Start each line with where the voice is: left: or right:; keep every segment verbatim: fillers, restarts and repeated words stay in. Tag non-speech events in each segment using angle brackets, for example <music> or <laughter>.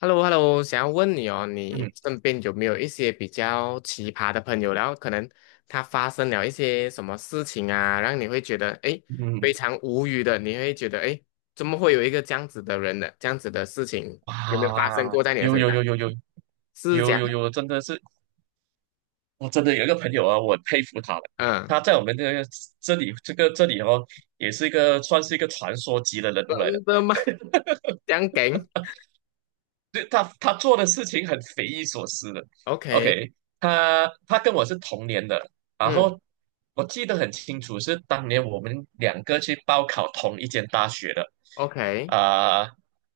left: h e l l o h e l l o 想要问你哦，
right: 嗯
left: 你身边有没有一些比较奇葩的朋友？然后可能他发生了一些什么事情啊，让你会觉得诶
right: 嗯，
left: 非常无语的，你会觉得诶怎么会有一个这样子的人呢？这样子的事情有没有发生
right: 啊，
left: 过在你的
right: 有
left: 身
right: 有
left: 上？
right: 有有有
left: 是这
right: 有
left: 样，
right: 有有，真的是，我真的有一个朋友啊，我很佩服他的。
left: 嗯，
right: 他在我们这个这里这个这里哦，也是一个算是一个传说级的人物来的。
left: 真的吗？这样梗
right: 对，他他做的事情很匪夷所思的。
left: ？OK，
right: OK，他他跟我是同年的，然
left: 嗯
right: 后我记得很清楚，是当年我们两个去报考同一间大学的，
left: ，OK，
right: 啊、呃，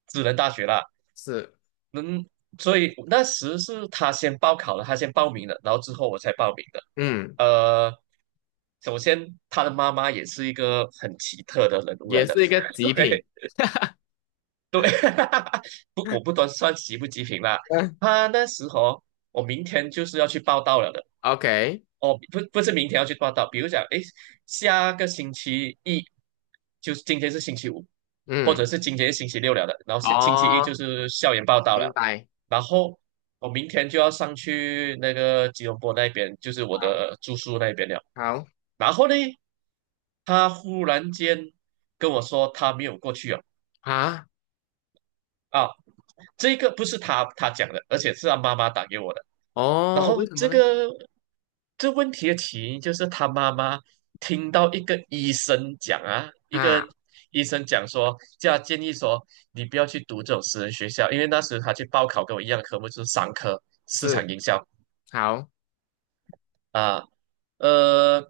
right: 智能大学啦。
left: 是，
right: 能，所以那时是他先报考了，他先报名了，然后之后我才报名的。
left: 嗯，
right: 呃，首先他的妈妈也是一个很奇特的人物
left: 也
right: 来的，
left: 是一个
right: <laughs> o
left: 极品，
right: k 对，<laughs> 不，我不端算极不极品啦。
left: 嗯
right: 他那时候我明天就是要去报道了的，
left: ，OK，
right: 哦，不不是明天要去报道，比如讲，诶，下个星期一，就是今天是星期五，或者
left: 嗯，
right: 是今天是星期六了的，然后星星期一就
left: 哦，
right: 是校园报道
left: 明
right: 了，
left: 白，
right: 然后我明天就要上去那个吉隆坡那边，就是我
left: 好，
right: 的住宿那边了。
left: 好，
right: 然后呢，他忽然间跟我说他没有过去哦，
left: 啊。
right: 啊，这个不是他他讲的，而且是他妈妈打给我的。然
left: 哦，为
right: 后
left: 什么
right: 这
left: 呢？
right: 个这问题的起因就是他妈妈听到一个医生讲啊，一个
left: 啊，
right: 医生讲说，叫他建议说你不要去读这种私人学校，因为那时他去报考跟我一样的科目就是商科市场
left: 是，
right: 营销，
left: 好，
right: 啊，呃，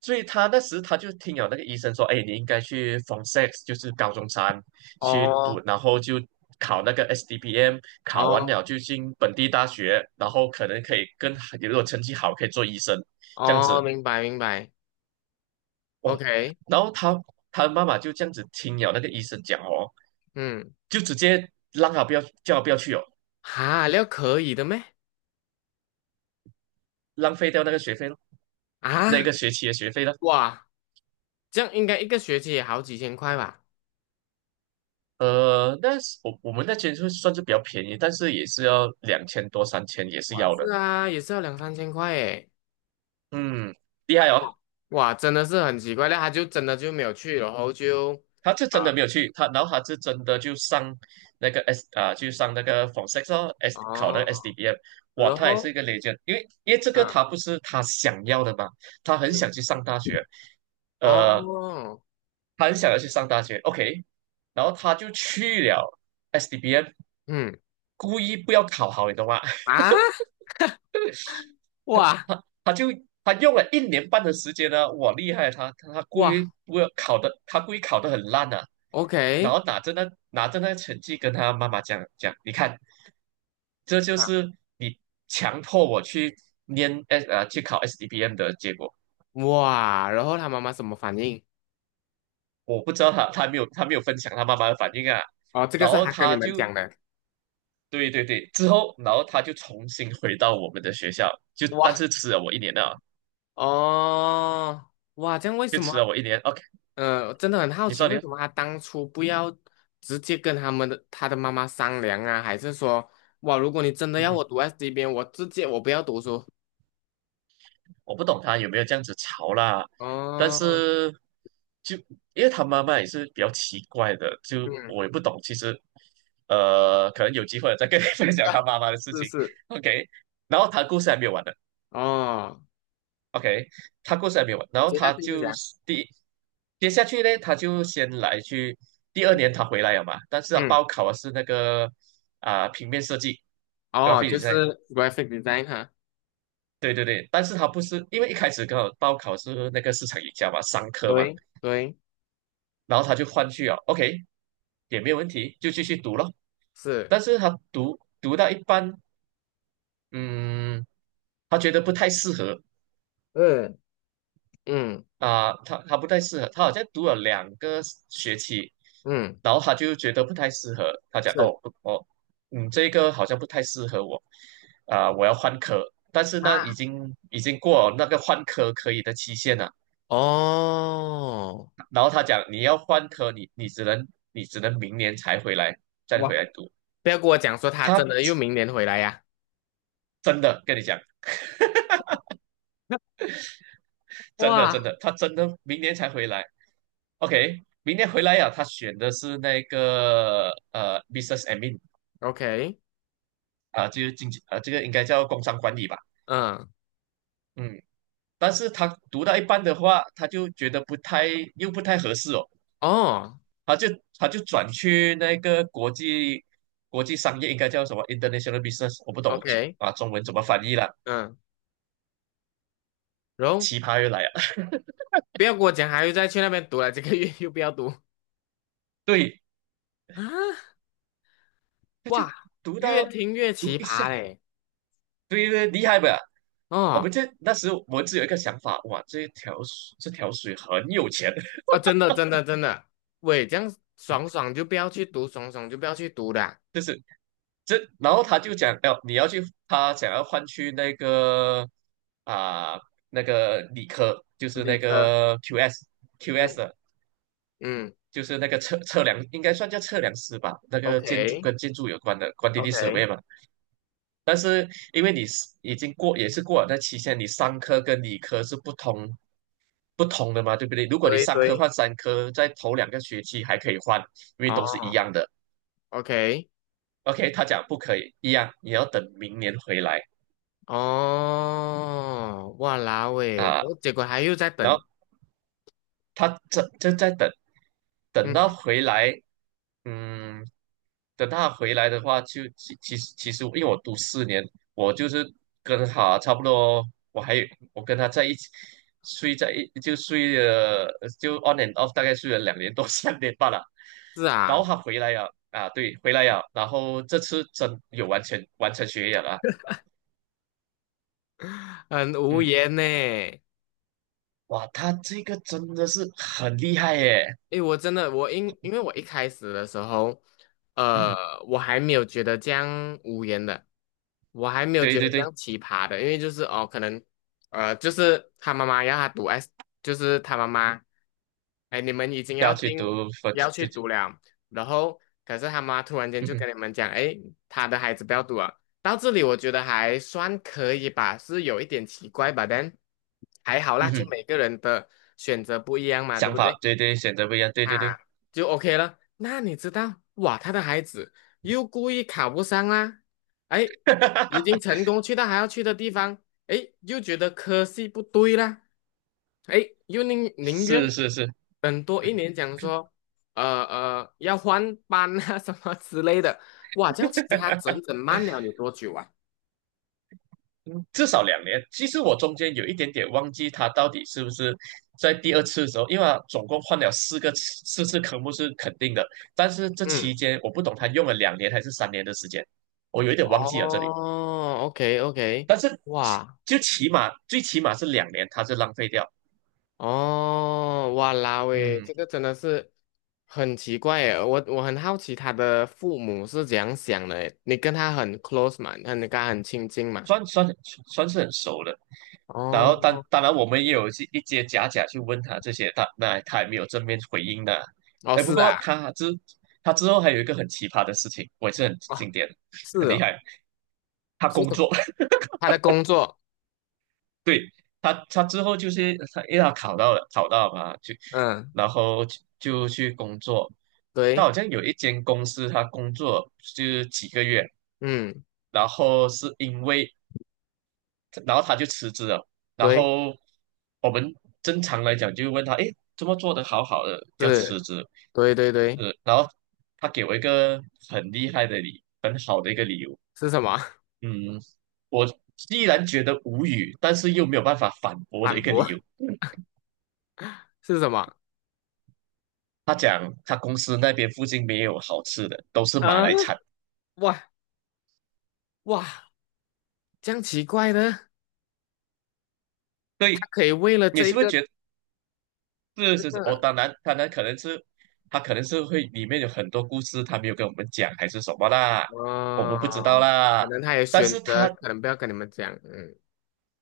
right: 所以他那时他就听了那个医生说，哎，你应该去 Form Six，就是高中三去读，
left: 哦，
right: 然后就考那个 S D P M，考完
left: 哦，
right: 了就进本地大学，然后可能可以跟如果成绩好可以做医生这样
left: 哦，
right: 子
left: 明白，明白
right: 哦。
left: ，OK，
right: 然后他他的妈妈就这样子听了那个医生讲哦，
left: 嗯，
right: 就直接让他不要叫他不要去哦，
left: 哈，料可以的咩？
right: 浪费掉那个学费咯，那
left: 啊，
right: 个学期的学费了。
left: 哇，这样应该一个学期也好几千块吧？
right: 呃，那是我我们那间就算是比较便宜，但是也是要两千多三千也是
left: 哇，
right: 要
left: 是
right: 的。
left: 啊，也是要两三千块诶。
right: 嗯，厉害哦，
left: 哇，哇，真的是很奇怪，那他就真的就没有去，然后就
right: 他是真的
left: 啊，
right: 没有去，他然后他是真的就上那个 S 啊，就上那个 f o r s e x 哦，S 考那
left: 哦，
right: 个 S D B M，哇，
left: 然
right: 他也是
left: 后，
right: 一个 legend，因为因为这个
left: 嗯
right: 他不是他想要的嘛，他很
left: 嗯，
right: 想去上大学，呃，
left: 哦，
right: 他很想要去上大学，OK，然后他就去了 S D B M，
left: 嗯
right: 故意不要考好，你懂吗？
left: 啊，哇
right: 他他就他用了一年半的时间呢，我厉害啊！他他他故
left: 哇
right: 意不要考的，他故意考的很烂啊，然
left: ，OK。
right: 后拿着那拿着那个成绩跟他妈妈讲讲，你看，这就
left: 啊。
right: 是你强迫我去念 S 呃去考 s d b m 的结果。
left: 哇，然后他妈妈什么反应？
right: 我不知道他他没有他没有分享他妈妈的反应啊，
left: 哦，这个
right: 然
left: 是
right: 后
left: 他跟你
right: 他
left: 们
right: 就
left: 讲的。
right: 对对对，之后然后他就重新回到我们的学校，就但
left: 哇，
right: 是吃了我一年啊，
left: 哦，哇，这样为
right: 就
left: 什么？
right: 吃了我一年。OK，
left: 呃，真的很好
right: 你
left: 奇，
right: 说你
left: 为
right: 说，
left: 什么他当初不要直接跟他们的他的妈妈商量啊？还是说，哇，如果你真的
right: 嗯
left: 要
right: 哼。
left: 我读 S 这边，我直接我不要读书。
right: 我不懂他有没有这样子吵啦，但
left: 哦，
right: 是就因为他妈妈也是比较奇怪的，就
left: 嗯，
right: 我也不懂。其实，呃，可能有机会我再跟你 <laughs> 分享
left: 啊
right: 他妈妈的事
left: 是
right: 情。
left: 是，
right: OK，然后他故事还没有完呢。
left: 哦，
right: OK，他故事还没有完，然后
left: 接下
right: 他
left: 去是
right: 就
left: 讲，
right: 是第一接下去呢，他就先来去第二年他回来了嘛，但是他
left: 嗯，
right: 报考的是那个啊、平面设计
left: 哦，
right: graphic
left: 就是
right: design。
left: graphic design 哈，
right: 对对对，但是他不是因为一开始刚好报考是那个市场营销嘛，商科嘛，
left: 对对，
right: 然后他就换去啊，OK，也没有问题，就继续读了。
left: 是，
right: 但是他读读到一半，嗯，他觉得不太适合
left: 嗯嗯
right: 啊、他他不太适合，他好像读了两个学期，
left: 嗯，
right: 然后他就觉得不太适合，他讲哦，
left: 是。
right: 不哦，嗯，这个好像不太适合我，啊、我要换科，但是呢，已
left: 啊。
right: 经已经过了那个换科可以的期限了，
left: 哦，
right: 然后他讲你要换科，你你只能你只能明年才回来再回来
left: 哇
right: 读，
left: 不要跟我讲说他真的
right: 他
left: 又明年回来呀、
right: 真的跟你讲，
left: <laughs>
right: 真的
left: 哇，
right: 真的，他真的明年才回来。OK，明年回来呀、他选的是那个呃 business admin
left: OK，
right: 啊、就是经济啊、这个应该叫工商管理吧。
left: 嗯，
right: 嗯，但是他读到一半的话，他就觉得不太又不太合适哦，
left: 哦
right: 他就他就转去那个国际国际商业应该叫什么 international business，我不懂
left: ，OK，
right: 啊，中文怎么翻译了，
left: 嗯，然后
right: 奇葩又来了。
left: 不要跟我讲还又再去那边读了，这个月又不要读
right: 对，
left: 啊！
right: 他就
left: 哇，
right: 读
left: 越
right: 到
left: 听越
right: 读
left: 奇
right: 一下，
left: 葩嘞！
right: 对对，厉害吧？我
left: 哦，
right: 们这那时我们只有一个想法，哇，这一条水这条水很有钱，<laughs>
left: 啊，真的，真的，真的，喂，这样爽爽就不要去读，爽爽就不要去读的啊
right: 就是这，然后他就讲要你要去，他想要换去那个啊、那个理科，就是
left: 理
right: 那
left: 科，
right: 个 Q S Q S
left: 嗯
right: 的，
left: 嗯
right: 就是那个测测量，应该算叫测量师吧，那个建筑
left: ，OK，OK，
right: 跟建筑有关的 q u a n t 嘛，因为你是已经过也是过了那期限，你商科跟理科是不同不同的嘛，对不对？如果你
left: 对
right: 三科
left: 对，
right: 换三科，在头两个学期还可以换，因为都是一
left: 哦
right: 样的。
left: ，OK，
right: OK，他讲不可以一样，你要等明年回来
left: 哦，哇啦喂，
right: 啊。
left: 我结果还又在
right: 然
left: 等，
right: 后他这就在等，等
left: 嗯，
right: 到回来，嗯，等他回来的话就，其其实其实，因为我读四年，我就是跟他差不多，我还有我跟他在一起睡在一就睡了就 on and off，大概睡了两年多 <laughs> 三年半了，
left: 是
right: 然
left: 啊，
right: 后他回来了啊，对，回来了，然后这次真有完成完成学业了啊
left: 很无
right: 嗯，
left: 言呢。
right: 哇，他这个真的是很厉害耶，
left: 诶，我真的，我因因为我一开始的时候，呃，
right: 嗯，
left: 我还没有觉得这样无言的，我还没有
right: 对
left: 觉
right: 对
left: 得这
right: 对，
left: 样奇葩的，因为就是哦，可能，呃，就是他妈妈要他读 S，就是他妈妈，哎，你们已经
right: 要
left: 要
right: 去
left: 进
right: 读分，
left: 要去读了，然后可是他妈突然间
right: 嗯
left: 就
right: 哼，
left: 跟你们讲，哎，他的孩子不要读了，到这里我觉得还算可以吧，是有一点奇怪吧，但还好啦，
right: 嗯
left: 就
right: 哼，
left: 每个人的选择不一样嘛，对
right: 想
left: 不
right: 法
left: 对？
right: 对对，选择不一样，对对对，
left: 啊，就 OK 了。那你知道，哇，他的孩子又故意考不上啦，哎，已经
right: <laughs>
left: 成功去到还要去的地方，哎，又觉得科系不对啦，哎，又宁宁愿
right: 是是是，
left: 等多一年，讲说，呃呃，要换班啊 <laughs> 什么之类的，哇，这样其实他整整慢了你多久啊？
right: 嗯至少两年。其实我中间有一点点忘记他到底是不是在第二次的时候，因为他总共换了四个次四次科目是肯定的，但是这期
left: 嗯，
right: 间我不懂他用了两年还是三年的时间，我有一点忘记了这里。
left: 哦，O K O K，
right: 但是起
left: 哇，
right: 就起码最起码是两年，他是浪费掉。
left: 哦，哇啦喂，
right: 嗯。
left: 这个真的是很奇怪耶！我我很好奇他的父母是怎样想的耶你跟他很 close 嘛？那你跟他很亲近嘛？
right: 算算算是很熟的，然后当
left: 哦，
right: 当然我们也有一些一些假假去问他这些，他那他也没有正面回应的。
left: 哦，
right: 哎，不
left: 是
right: 过
left: 啊，
right: 他之他之后还有一个很奇葩的事情，我也是很
left: 哦，
right: 经典，
left: 是
right: 很厉
left: 哦，
right: 害。他
left: 是
right: 工
left: 什么？
right: 作，<laughs>
left: 他的工作，
right: 对，他他之后就是他，因为他考到了，考到了嘛，就
left: 嗯，
right: 然后就就去工作。他
left: 对，
right: 好像有一间公司，他工作就是几个月，
left: 嗯，
right: 然后是因为然后他就辞职了。然
left: 对，
right: 后我们正常来讲就问他，诶，怎么做得好好的要辞
left: 是，
right: 职？
left: 对对对，
right: 呃，然后他给我一个很厉害的理，很好的一个理由。
left: 是什么？<laughs>
right: 嗯，我依然觉得无语，但是又没有办法反驳的
left: 反
right: 一个
left: 驳
right: 理由。
left: 是什么？
right: 他讲他公司那边附近没有好吃的，都是马
left: 嗯，
right: 来餐。
left: 哇哇，这样奇怪的，他
right: 对，
left: 可以为了
right: 你
left: 这一
right: 是不是
left: 个
right: 觉得？是
left: 这
right: 是是，哦，
left: 个。
right: 当然，当然可能是他可能是会里面有很多故事，他没有跟我们讲，还是什么啦，我们不知道
left: 哦，
right: 啦。
left: 可能他也
right: 但
left: 选
right: 是
left: 择，
right: 他
left: 可能不要跟你们讲，嗯，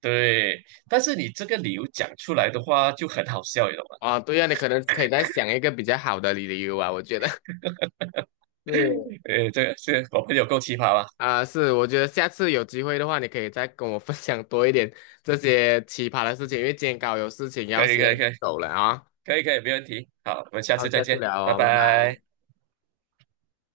right: 对，但是你这个理由讲出来的话就很好笑，你懂吗？
left: 哦，对呀、你可能可以再想一个比较好的理由啊，我觉得，<laughs> 是，
right: <laughs> 呃，这个是我朋友够奇葩吧？
left: 啊、是，我觉得下次有机会的话，你可以再跟我分享多一点这些奇葩的事情，因为今天刚好有事情要
right: 可以
left: 先
right: 可以可以
left: 走了啊，
right: 可以可以，没问题。好，我们下
left: 好，
right: 次再
left: 下次
right: 见，
left: 聊
right: 拜
left: 哦，拜
right: 拜。
left: 拜。